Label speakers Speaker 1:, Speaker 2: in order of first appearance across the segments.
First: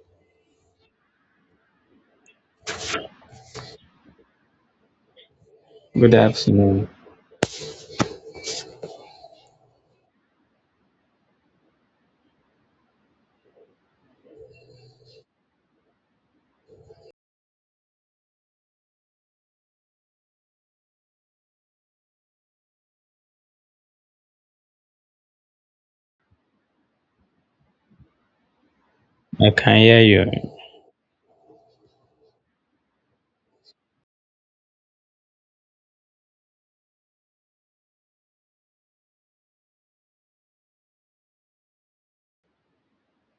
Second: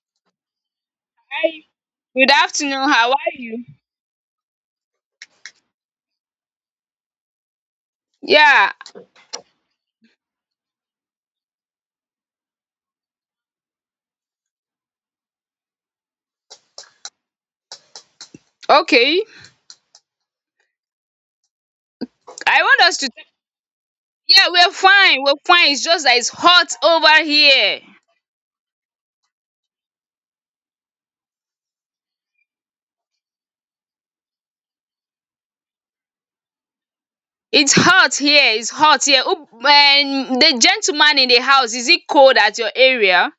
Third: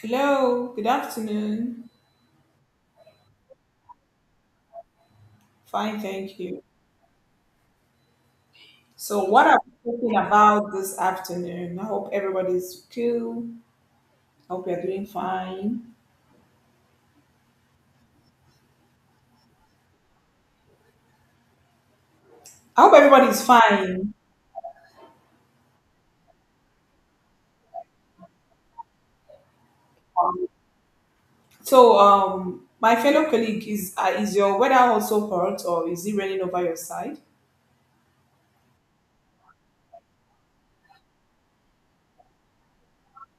Speaker 1: Hello, good
Speaker 2: Hi.
Speaker 1: afternoon.
Speaker 2: Good afternoon. How are you?
Speaker 1: Fine,
Speaker 3: Good
Speaker 1: thank you.
Speaker 3: afternoon.
Speaker 2: Yeah.
Speaker 1: So, what are we talking about this afternoon? I hope everybody's cool. I hope you're doing fine.
Speaker 2: Okay. I
Speaker 1: I
Speaker 2: want
Speaker 1: hope
Speaker 2: us to.
Speaker 1: everybody's fine.
Speaker 2: Yeah, we're fine. We're fine. It's just that it's hot over here.
Speaker 3: I can hear you.
Speaker 1: So, my fellow colleague, is your weather also hot or is it raining over your side?
Speaker 2: It's hot here. It's hot here. Oh, and the gentleman in the house, is it cold at your area?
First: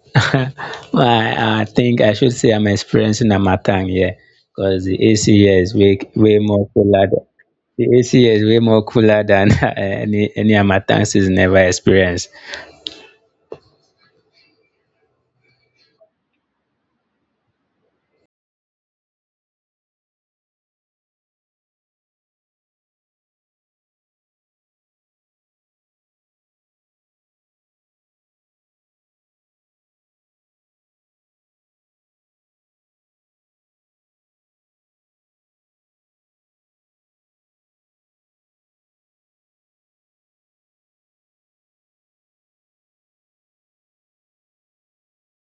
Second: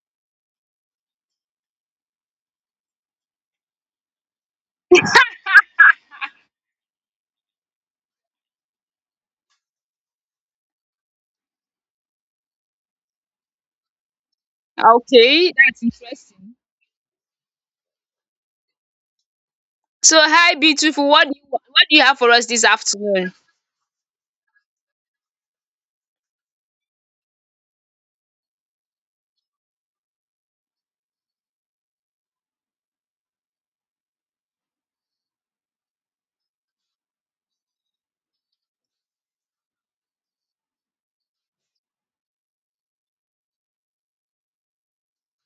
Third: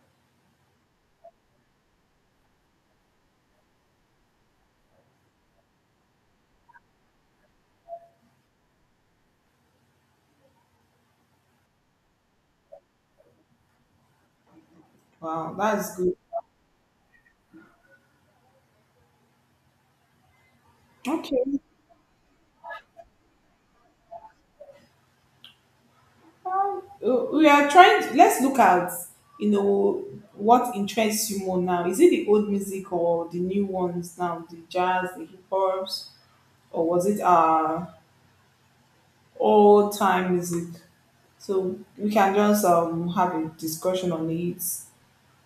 Speaker 3: I, I think I should say I'm experiencing a matang here because the AC here is way, way more cooler. The AC here is way more cooler than any Amatang season ever experienced.
Speaker 2: Okay,
Speaker 1: Wow,
Speaker 2: that's
Speaker 1: that's good.
Speaker 2: interesting. So, hi, beautiful. What do you
Speaker 1: Okay.
Speaker 2: what do you have for us this afternoon?
Speaker 1: We are trying to, let's look at, you know, what interests you more now. Is it the old music or the new ones now? The jazz, the hip hop? Or was it our old time music? So we can just have a discussion on it.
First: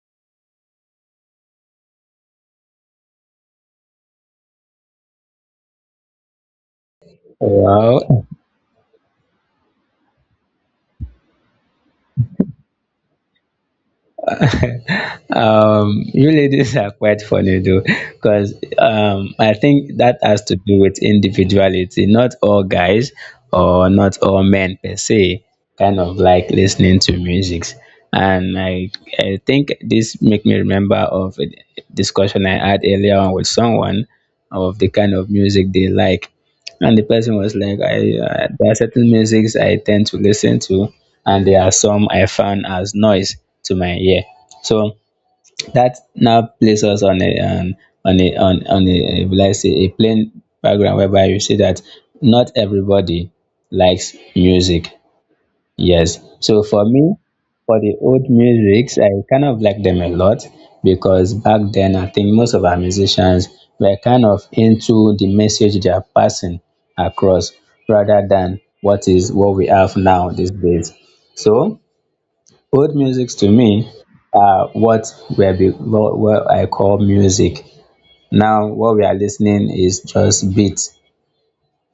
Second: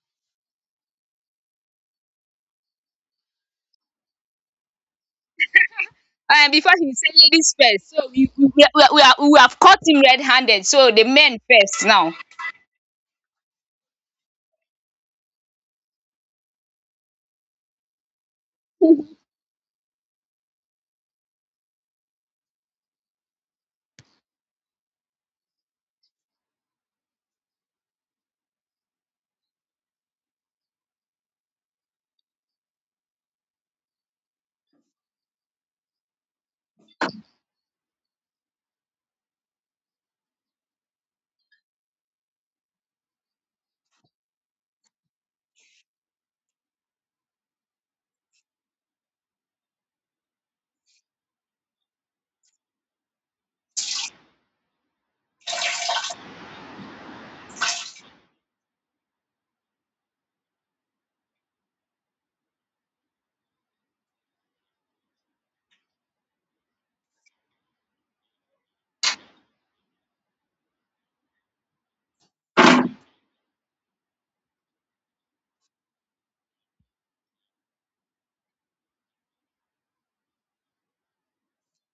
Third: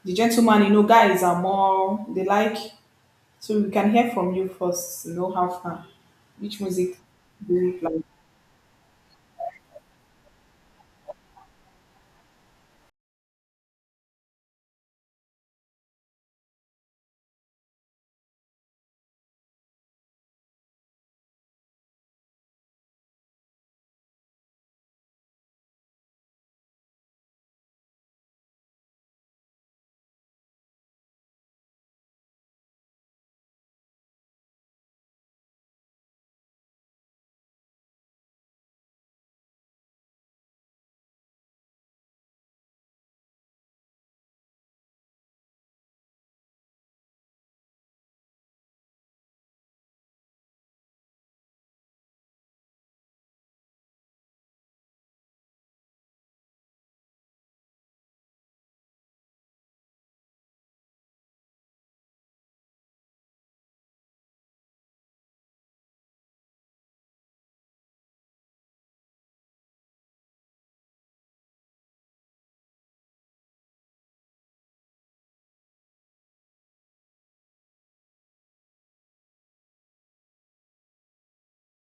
Speaker 1: The gentleman, you know, guys are more they like, so we can hear from you first, you know how far
Speaker 2: And
Speaker 1: which
Speaker 2: before he
Speaker 1: music
Speaker 2: say
Speaker 1: do
Speaker 2: ladies
Speaker 1: you
Speaker 2: first,
Speaker 1: like?
Speaker 2: so
Speaker 3: Wow.
Speaker 2: we have caught him red-handed. So the men first now.
Speaker 3: You ladies are quite funny though, because
Speaker 2: All
Speaker 3: I think that has to do with individuality. Not all guys or not all men per se kind of like listening to music. And I, I think this make me remember of a discussion I had earlier on with someone of the kind of music they like. And the person was like, there are certain musics I tend to listen to, and there are some I found as noise to my ear. So that now places us on a, on a, on, on a, will I say, a plain background whereby you see that not everybody likes music. Yes. So for me, for the old musics, I kind of like them a lot because back then I think most of our musicians were kind of into the message they are passing across rather than what is what we have now these days. So old musics to me are what I call music. Now what we are listening is just beats,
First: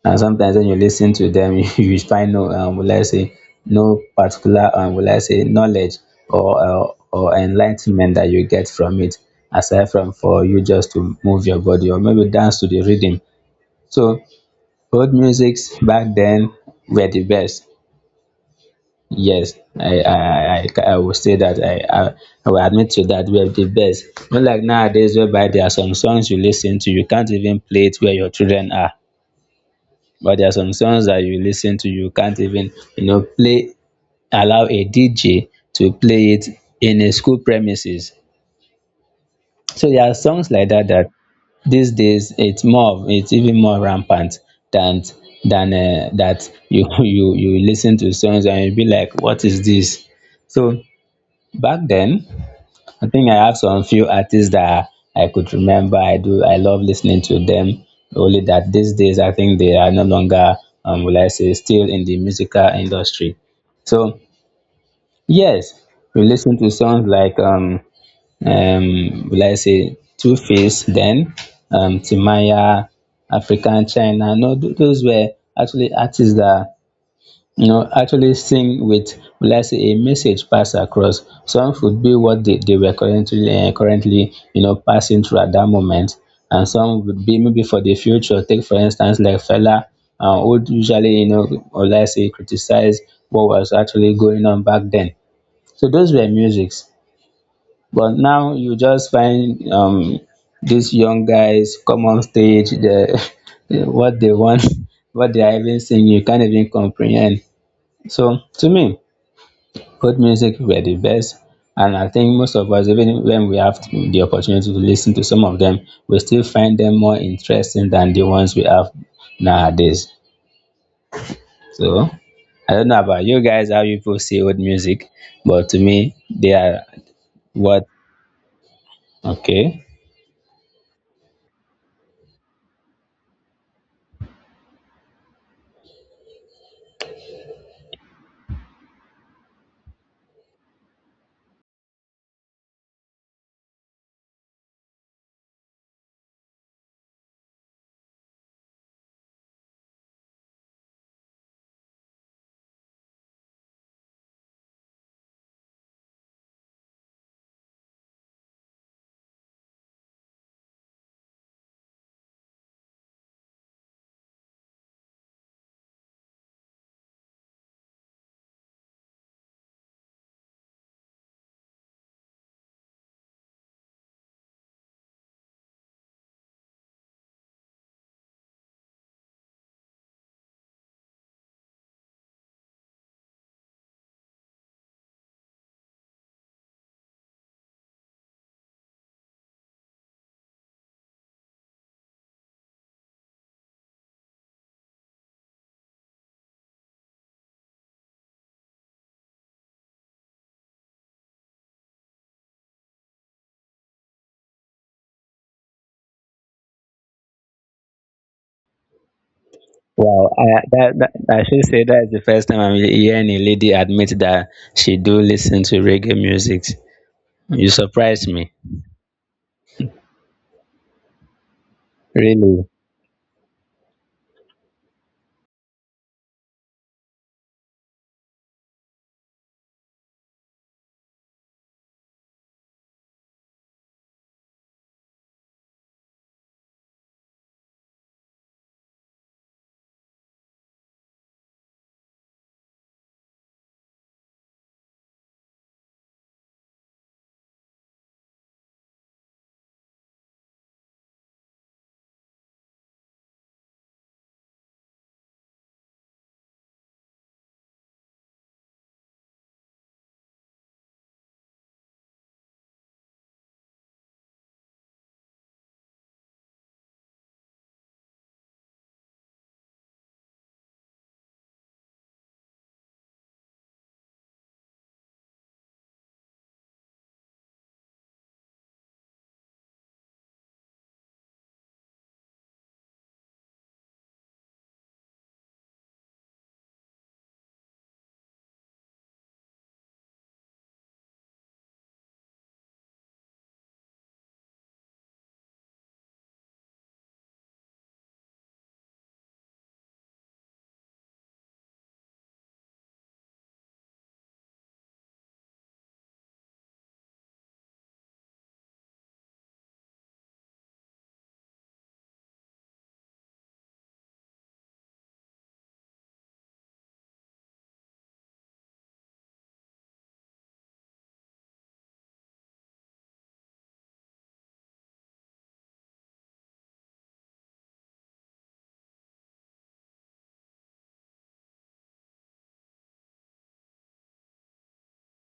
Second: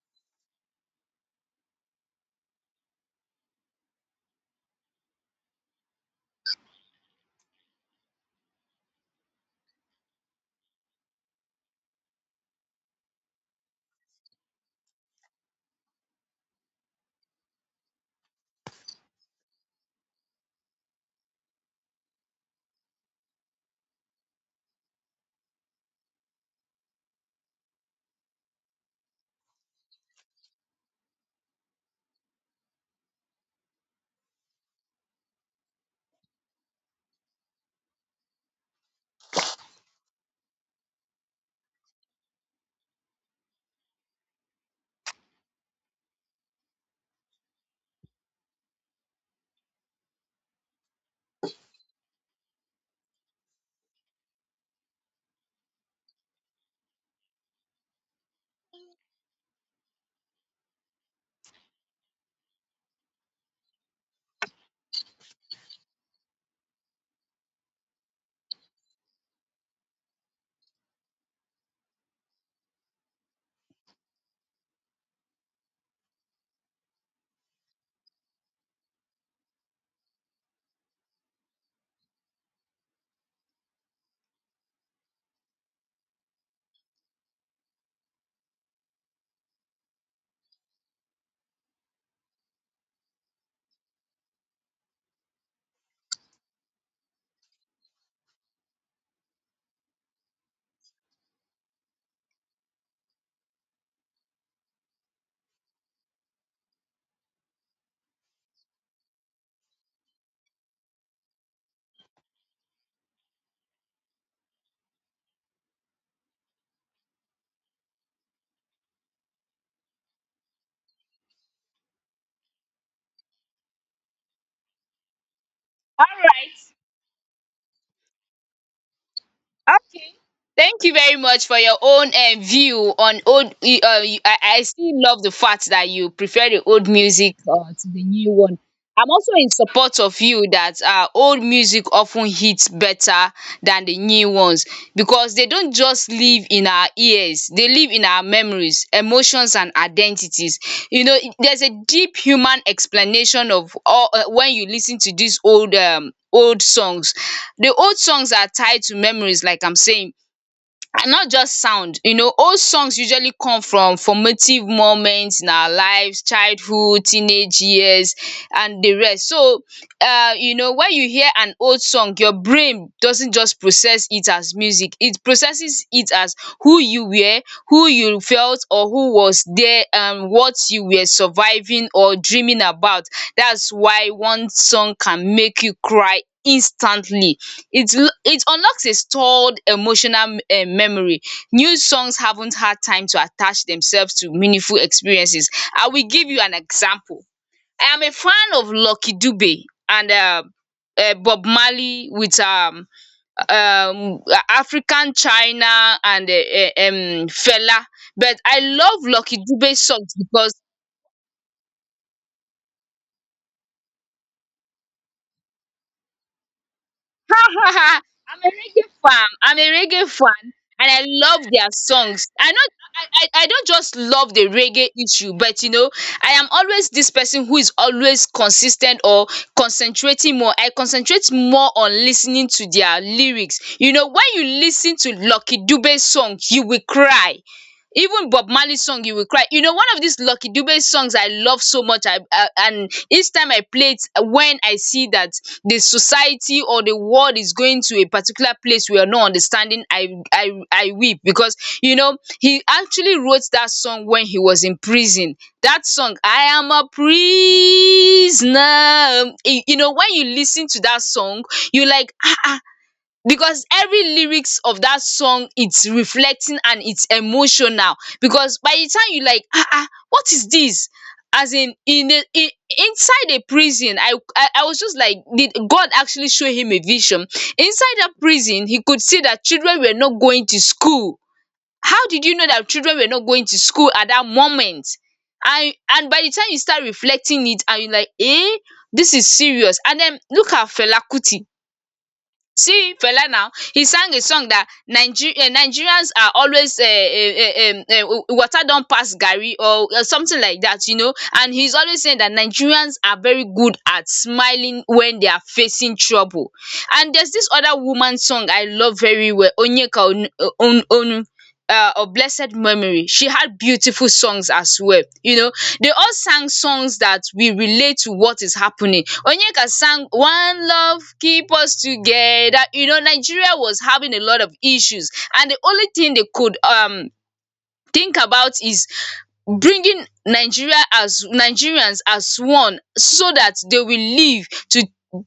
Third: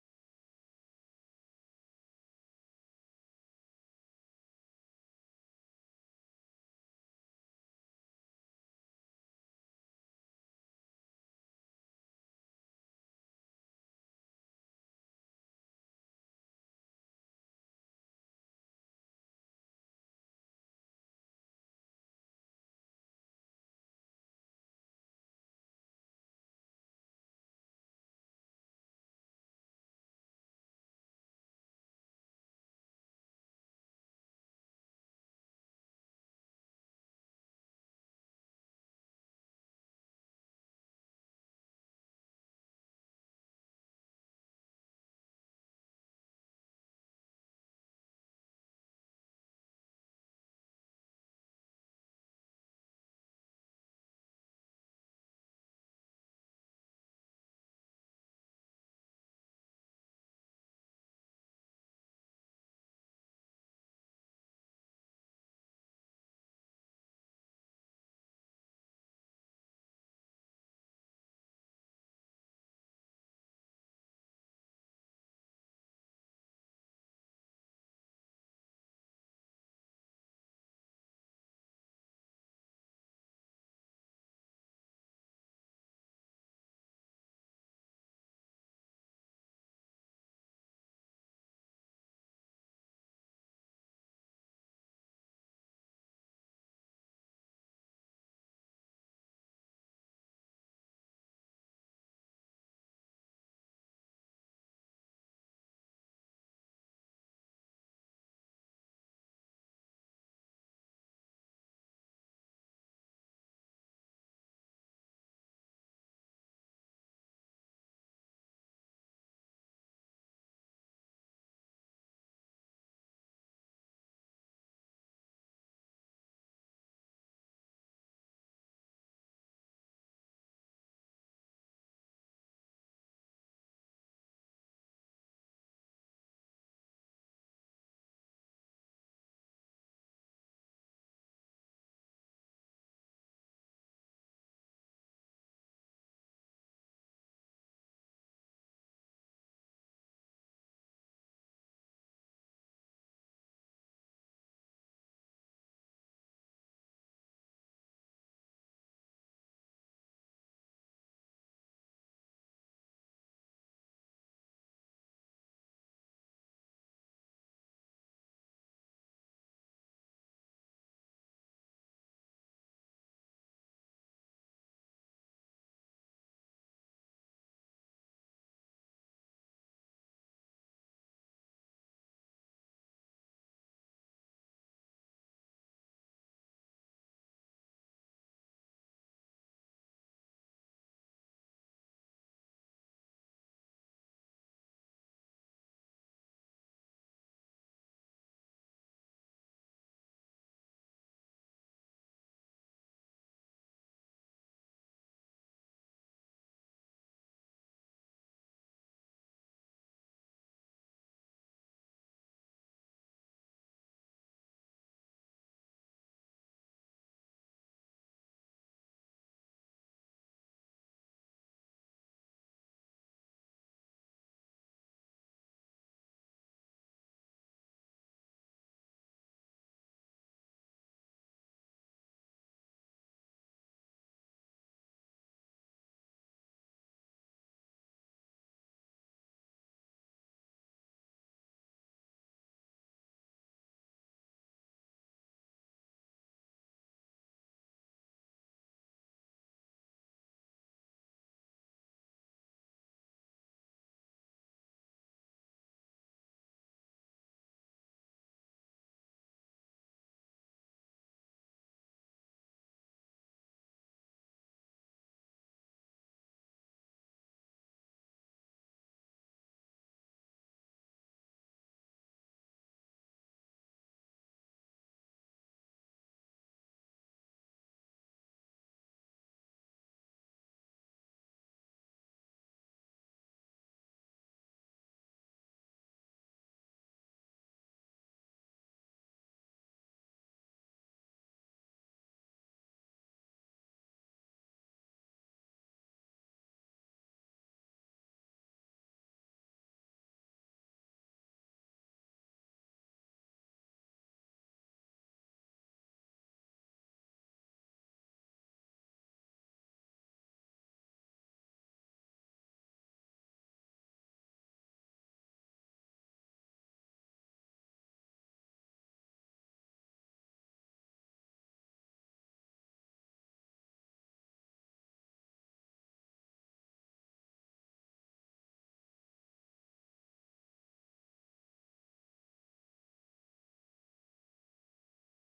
Speaker 3: and sometimes when you listen to them you find no will I say no particular will I say knowledge or enlightenment that you get from it, aside from for you just to move your body or maybe dance to the rhythm. So old musics back then were the best. Yes, I will say that I will admit to that were the best. Not like nowadays whereby there are some songs you listen to you can't even play it where your children are. But there are some songs that you listen to, you can't even, you know, play, allow a DJ to play it in a school premises. So there are songs like that that these days it's more, it's even more rampant than than that you you listen to songs and you be like, what is this? So back then I think I have some few artists that I could remember. I do. I love listening to them. Only that these days, I think they are no longer, will I say, still in the musical industry. So yes, we listen to songs like, will I say, Two Face, then Timaya, African China. No, those were actually artists that you know actually sing with, will I say, a message pass across. Some would be what they were currently currently, you know, passing through at that moment, and some would be maybe for the future. Take for instance like Fella, would usually, you know, or let's say criticize what was actually going on back then. So those were musics, but now you just find these young guys come on stage the what they want what they are even saying you can't even comprehend. So to me, both music were the best, and I think most of us, even when we have the opportunity to listen to some of them, we still find them more interesting than the ones we have nowadays. So I don't know about you guys, how you people see old music, but to me, they
Speaker 2: right.
Speaker 3: are what. Okay.
Speaker 2: Okay. Thank you very much for your own view on old. I still love the fact that you prefer the old music to the new one. I'm also in support of you that old music often hits better than the new ones because they don't just live in our ears, they live in our memories, emotions and identities. You know, there's a deep human explanation of all when you listen to these old old songs. The old songs are tied to memories, like I'm saying, and not just sound. Old songs usually come from formative moments in our lives: childhood, teenage years, and the rest. So when you hear an old song, your brain doesn't just process it as music, it processes it as who you were, who you felt, or who was there, and what you were surviving or dreaming about. That's why one song can make you cry instantly. It unlocks a stored emotional memory. New songs haven't had time to attach themselves to meaningful experiences. I will give you an example. I am a fan of Lucky Dube and Bob Marley with um African China and Fela, but I love Lucky Dube songs
Speaker 3: Wow,
Speaker 2: because
Speaker 3: that, I should say that's the first time I'm hearing a lady admit that she do listen to reggae music. You surprised
Speaker 2: I'm a
Speaker 3: me,
Speaker 2: reggae fan. I'm a reggae fan, and I love their songs. I
Speaker 3: really.
Speaker 2: not, I don't just love the reggae issue, but I am always this person who is always consistent or concentrating more. I concentrate more on listening to their lyrics. You know, when you listen to Lucky Dube's song, you will cry. Even Bob Marley song you will cry. You know, one of these Lucky Dube songs I love so much and each time I play it when I see that the society or the world is going to a particular place we are not understanding, I weep because you know he actually wrote that song when he was in prison. That song, I am a prisoner. You know, when you listen to that song, you like ah ah, because every lyrics of that song it's reflecting and it's emotional. Because by the time you like ah ah, what is this, as in a in inside a prison, I was just like, did God actually show him a vision? Inside that prison he could see that children were not going to school. How did you know that children were not going to school at that moment? And by the time you start reflecting it and you like eh, this is serious. And then look at Fela Kuti. See Fela now, he sang a song that Nigerians are always water don't pass Gary or something like that. And he's always saying that Nigerians are very good at smiling when they are facing trouble. And there's this other woman song I love very well, Onyeka Onu. Onu, of blessed memory, she had beautiful songs as well. They all sang songs that we relate to what is happening. Onyeka sang One Love Keep Us Together. You know, Nigeria was having a lot of issues, and the only thing they could think about is bringing Nigeria as Nigerians as one so that they will live to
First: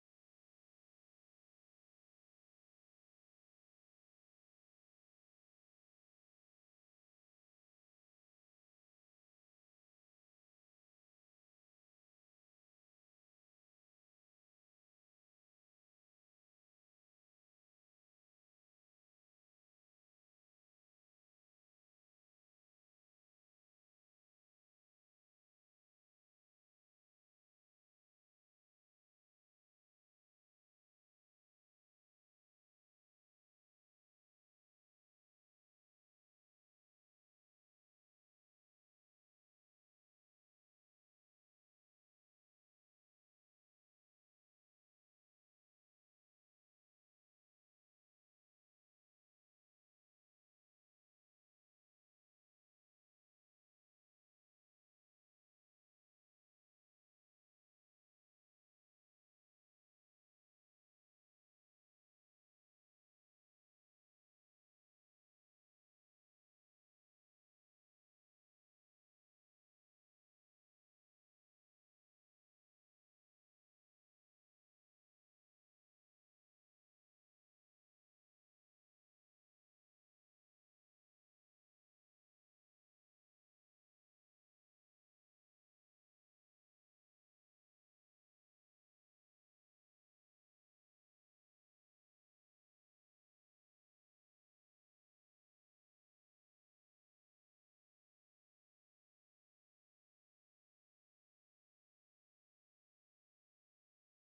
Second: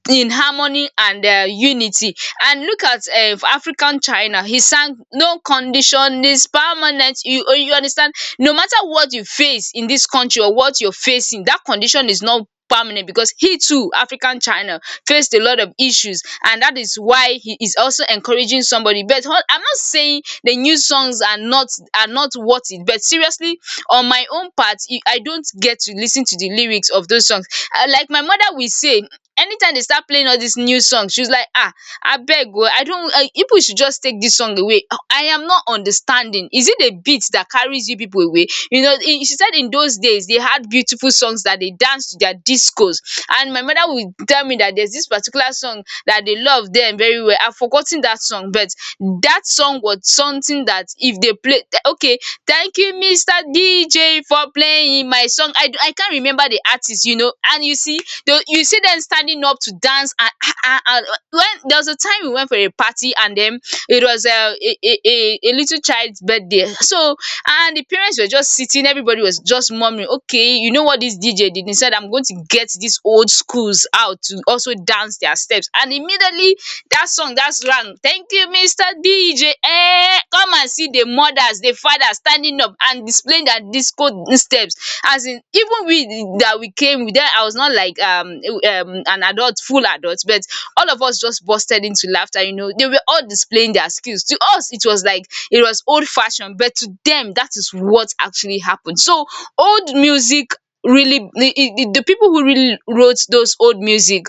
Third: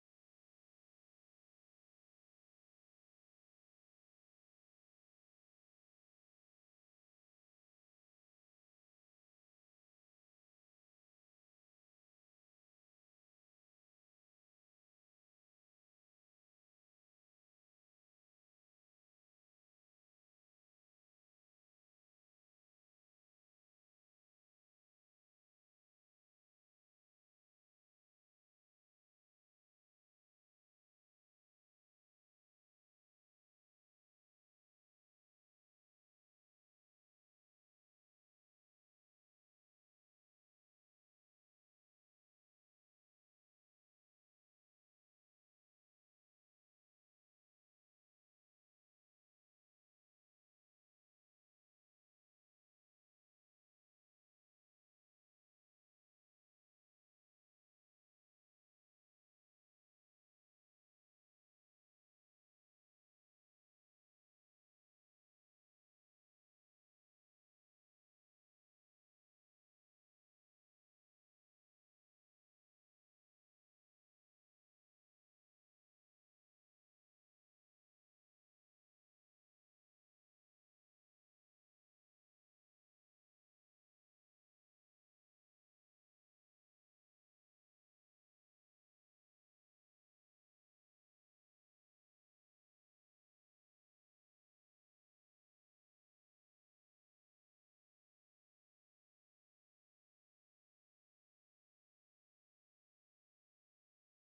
Speaker 2: in harmony and unity. And look at African China. He sang no condition is permanent. You understand? No matter what you face in this country or what you're facing, that condition is not permanent because he too, African China, faced a lot of issues. And that is why he is also encouraging somebody. But I'm not saying the new songs are not worth it. But seriously, on my own part, I don't get to listen to the lyrics of those songs. Like my mother will say, anytime they start playing all these new songs, she's like, ah, abeg oh, I don't, people should just take this song away. I am not understanding. Is it the beat that carries you people away? You know, she said in those days, they had beautiful songs that they danced to their discos. And my mother would tell me that there's this particular song that they love them very well. I've forgotten that song, but that song was something that if they play, okay, thank you, Mr. DJ, for playing my song. I can't remember the artist, and you see, you see them standing up to dance. And when there was a time we went for a party, and then it was a little child's birthday. So, and the parents were just sitting, everybody was just murmuring. Okay, you know what this DJ did? He said, I'm going to get these old schools out to also dance their steps. And immediately, dat song, dat ram, thank you, Mr. DJ, come and see the mothers, the fathers standing up and displaying their disco steps. As in, even we that we came then, I was not like an adult, full adult, but all of us just bursted into laughter. They were all displaying their skills. To us it was like it was old fashion, but to them that is what actually happened. So old music, really, the people who really wrote those old music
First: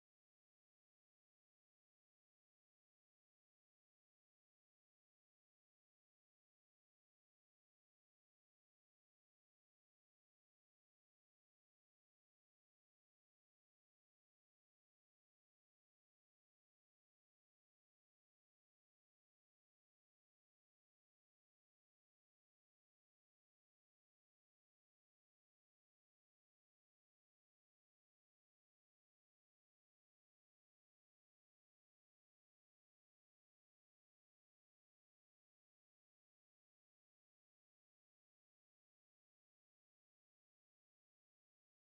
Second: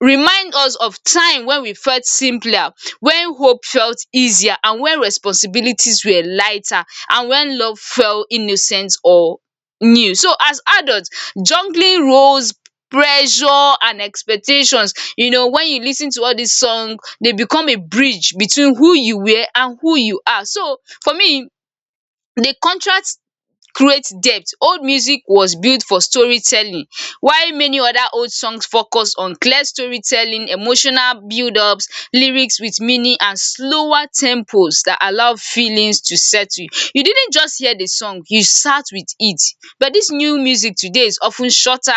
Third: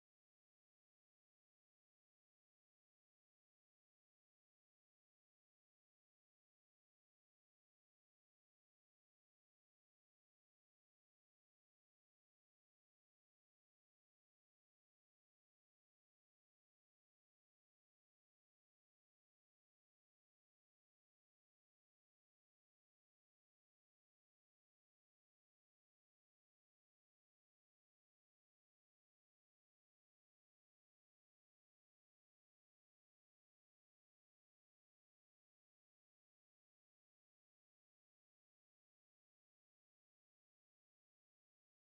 Speaker 2: remind us of time when we felt simpler, when hope felt easier, and when responsibilities were lighter, and when love felt innocent or new. So as adult juggling roles, pressure and expectations, when you lis ten to all this song, they become a bridge between who you were and who you are. So for me, the contract create depth. Old music was built for storytelling, while many other old songs focus on clear storytelling, emotional build-ups, lyrics with meaning and slower tempos that allow feelings to settle. You didn't just hear the song, you sat with it. But dis new music today is of ten shorter,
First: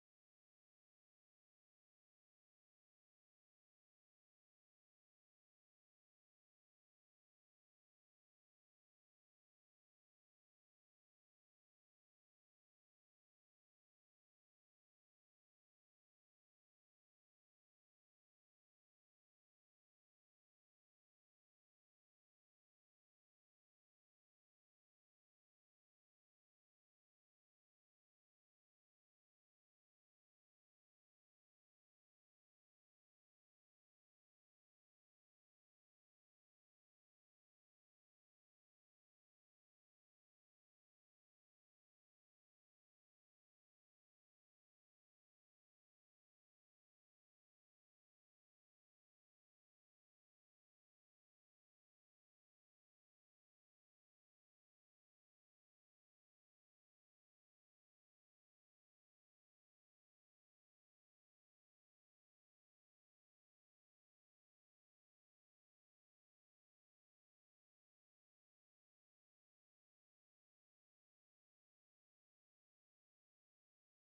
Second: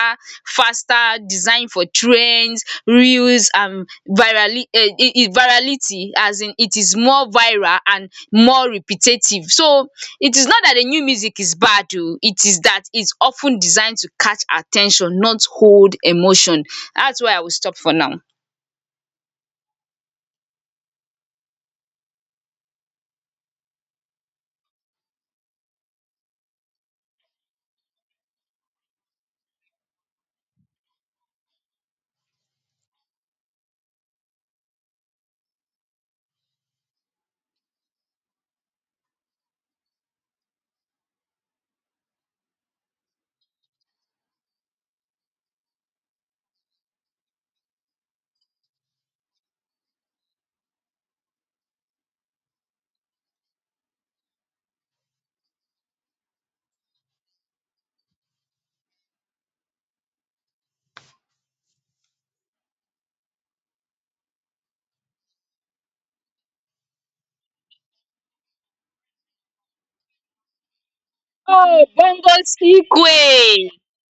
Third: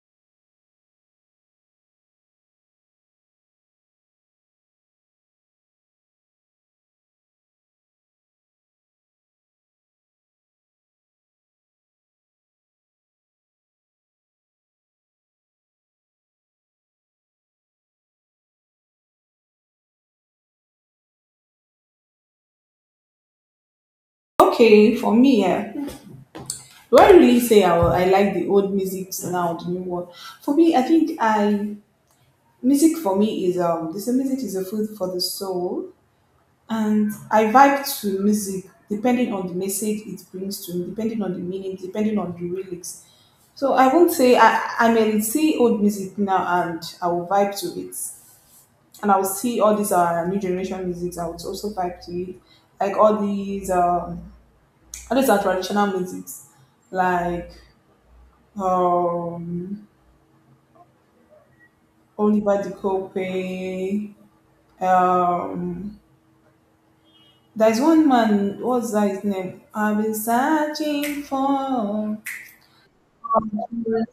Speaker 2: faster, designed for trends, reels and virality, as in it is more viral and more repetitive. So it is not that the new music is bad oh, it is that it's often designed to catch attention, not hold emotion. That's where I will stop for now.
Speaker 1: Okay, for me, yeah. Do I really say I like the old music now, the new one? For me, I think I music for me is this music is a food for the soul. And I vibe to music depending on the message it brings to me, depending on the meaning, depending on the lyrics. So I won't say I may see old music now and I will vibe to it. And I'll see all these new generation musics, I would also vibe to it. Like all these are traditional musics, like um Oliver De Cope, um there's one man, what's that his name? I've been searching
Speaker 2: Oh,
Speaker 1: for.
Speaker 2: Bongos Ikwe!
Speaker 1: Um,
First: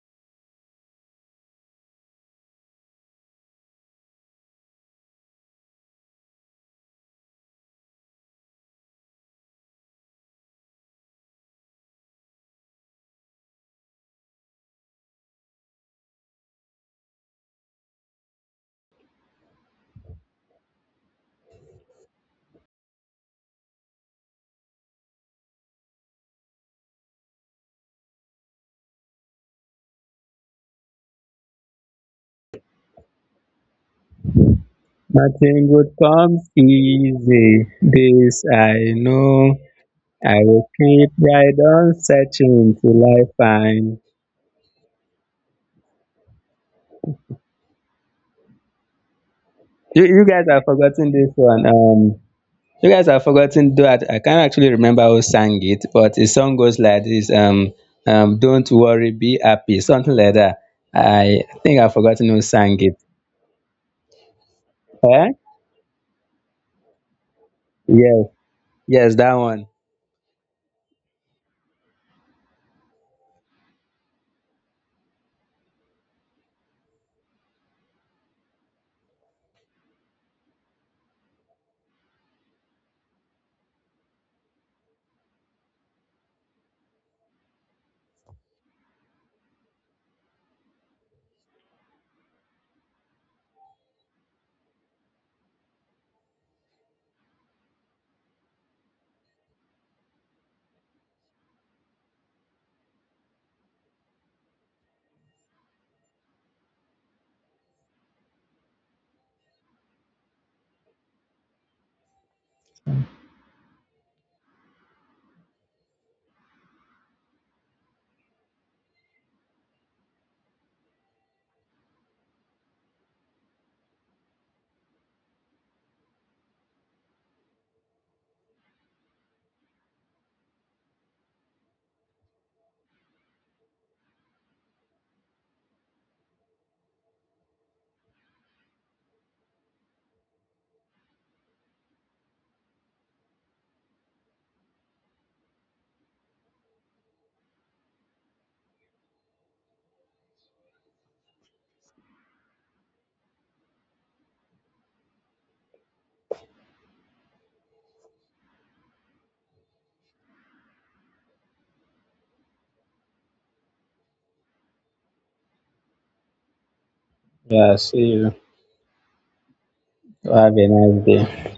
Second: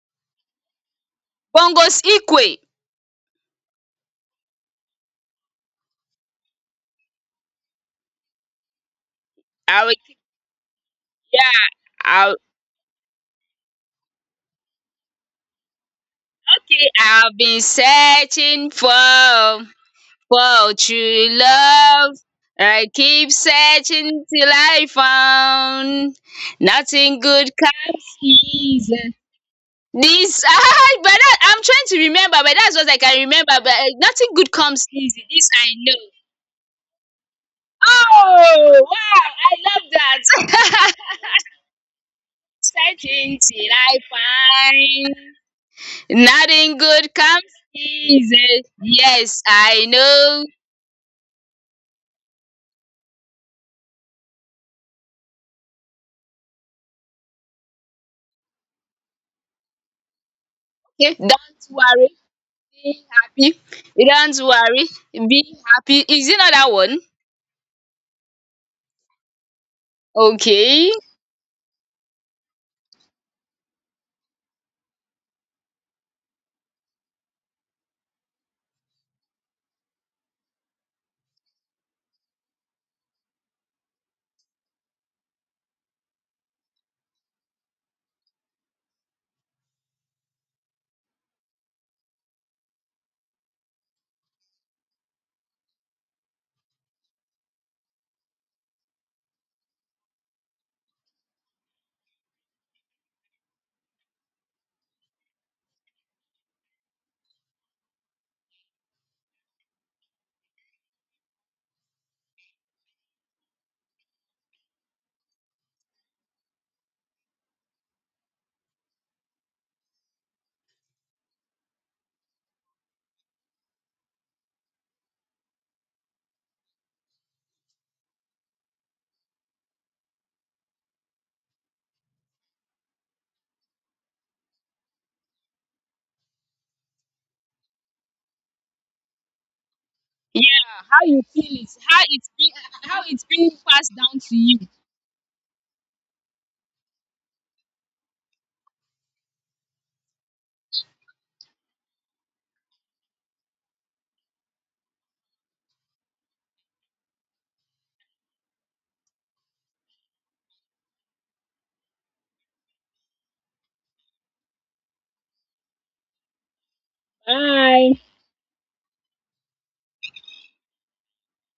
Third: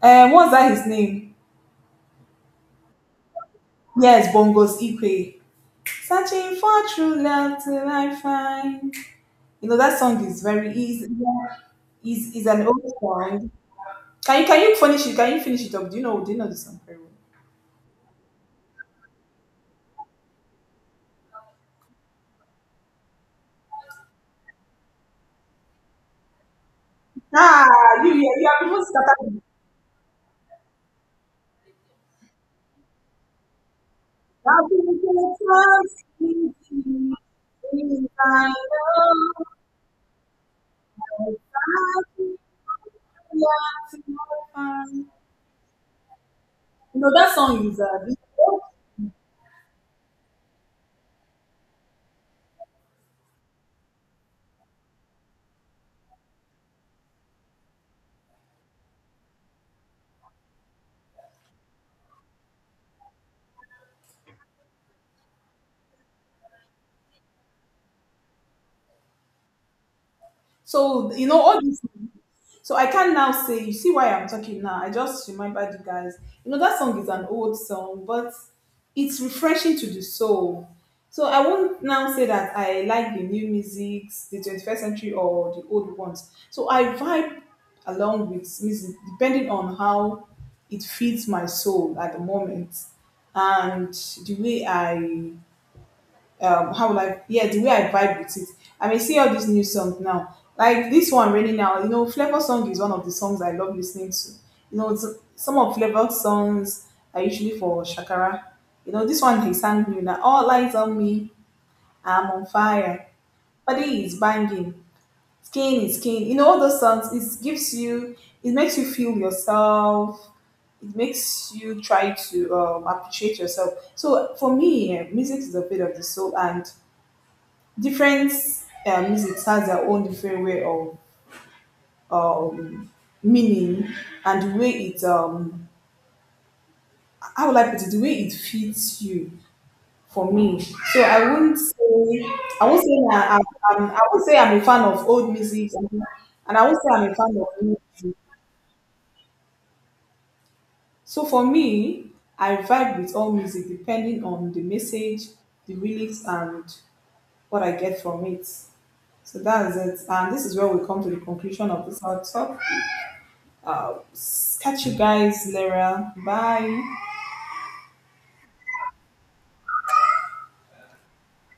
Speaker 1: what's that his name?
Speaker 2: Bongos Ikwe!
Speaker 1: Yes, Bongos Ikwe. Searching for true love till I find. You know
Speaker 2: I will,
Speaker 1: that song is very easy.
Speaker 2: yeah, I will,
Speaker 1: Is an old song. Can you finish it? Can you finish it up? Do you know the song
Speaker 2: okay,
Speaker 1: very well?
Speaker 2: I've been searching for true love. I keep searching till I found nothing good
Speaker 1: Ah,
Speaker 2: comes
Speaker 1: you have even
Speaker 2: easy.
Speaker 1: started.
Speaker 2: This but that I'm trying to remember, but that's what I can remember. But nothing good
Speaker 1: I've
Speaker 2: comes
Speaker 1: been
Speaker 2: easy.
Speaker 1: so
Speaker 2: This I
Speaker 3: Nothing good
Speaker 1: trust
Speaker 2: know.
Speaker 3: comes
Speaker 1: in you,
Speaker 3: easy.
Speaker 1: in
Speaker 3: This
Speaker 1: thy
Speaker 3: I
Speaker 2: Oh wow!
Speaker 1: love,
Speaker 2: I
Speaker 3: know.
Speaker 2: love
Speaker 3: I will
Speaker 2: that.
Speaker 3: keep right on
Speaker 1: searching
Speaker 3: searching till I
Speaker 1: for
Speaker 2: Searching till
Speaker 1: love
Speaker 2: I
Speaker 3: find.
Speaker 1: till I find.
Speaker 2: find nothing
Speaker 1: You know
Speaker 2: good
Speaker 1: that
Speaker 2: comes
Speaker 1: song is a
Speaker 2: easy. Yes, I
Speaker 3: You
Speaker 2: know.
Speaker 3: guys have forgotten this one. You guys have forgotten that I can't actually remember who sang it, but the song goes like this. Don't worry, be happy, something like that.
Speaker 2: Okay,
Speaker 3: I
Speaker 2: don't
Speaker 3: think I've
Speaker 2: worry.
Speaker 3: forgotten who sang it.
Speaker 2: Be happy. Don't worry.
Speaker 3: Eh?
Speaker 2: Be happy. Is it not that one?
Speaker 3: Yes, yes, that one.
Speaker 2: Okay.
Speaker 1: so you know all these, so I can now say, you see why I'm talking now. I just remembered you guys. You know that song is an old song, but it's refreshing to the soul. So I won't now say that I like the new music, the 21st century or the old ones. So I vibe along with music depending on how it feeds my soul at the moment and the way I how will I yeah the way I vibe with it. I may see all these new songs now. Like this one raining now, you know, Flavor Song is one of the songs I love listening to. You know, it's, some of Flavor songs are usually for Shakara. You know, this one he sang new now. All lights on me, I'm on fire. Body is banging, skin is skin. You know, all those songs. It gives you, it makes you feel yourself, it makes you try to appreciate yourself. So for me, eh, music is a bit of the soul, and different music has their own different way of uh, um, meaning and the way it how would I put it the way it fits you for me.
Speaker 2: Yeah.
Speaker 1: So
Speaker 2: How you
Speaker 1: I wouldn't
Speaker 2: feel it?
Speaker 1: say
Speaker 2: How it's been?
Speaker 1: I won't say
Speaker 2: How it's
Speaker 1: that I'm,
Speaker 2: been
Speaker 1: I'm
Speaker 2: passed
Speaker 1: I
Speaker 2: down
Speaker 1: won't
Speaker 2: to
Speaker 1: say I'm a
Speaker 2: you?
Speaker 1: fan of old music, and I won't say I'm a fan of new music. So for me, I vibe with all music depending on the message, the lyrics, and what I get from it. So that is it. And this is where we come to the conclusion of this our talk. Uh, catch you guys, Lara. Bye.
Speaker 3: Yeah. See
Speaker 2: Bye.
Speaker 3: you. Have a nice day.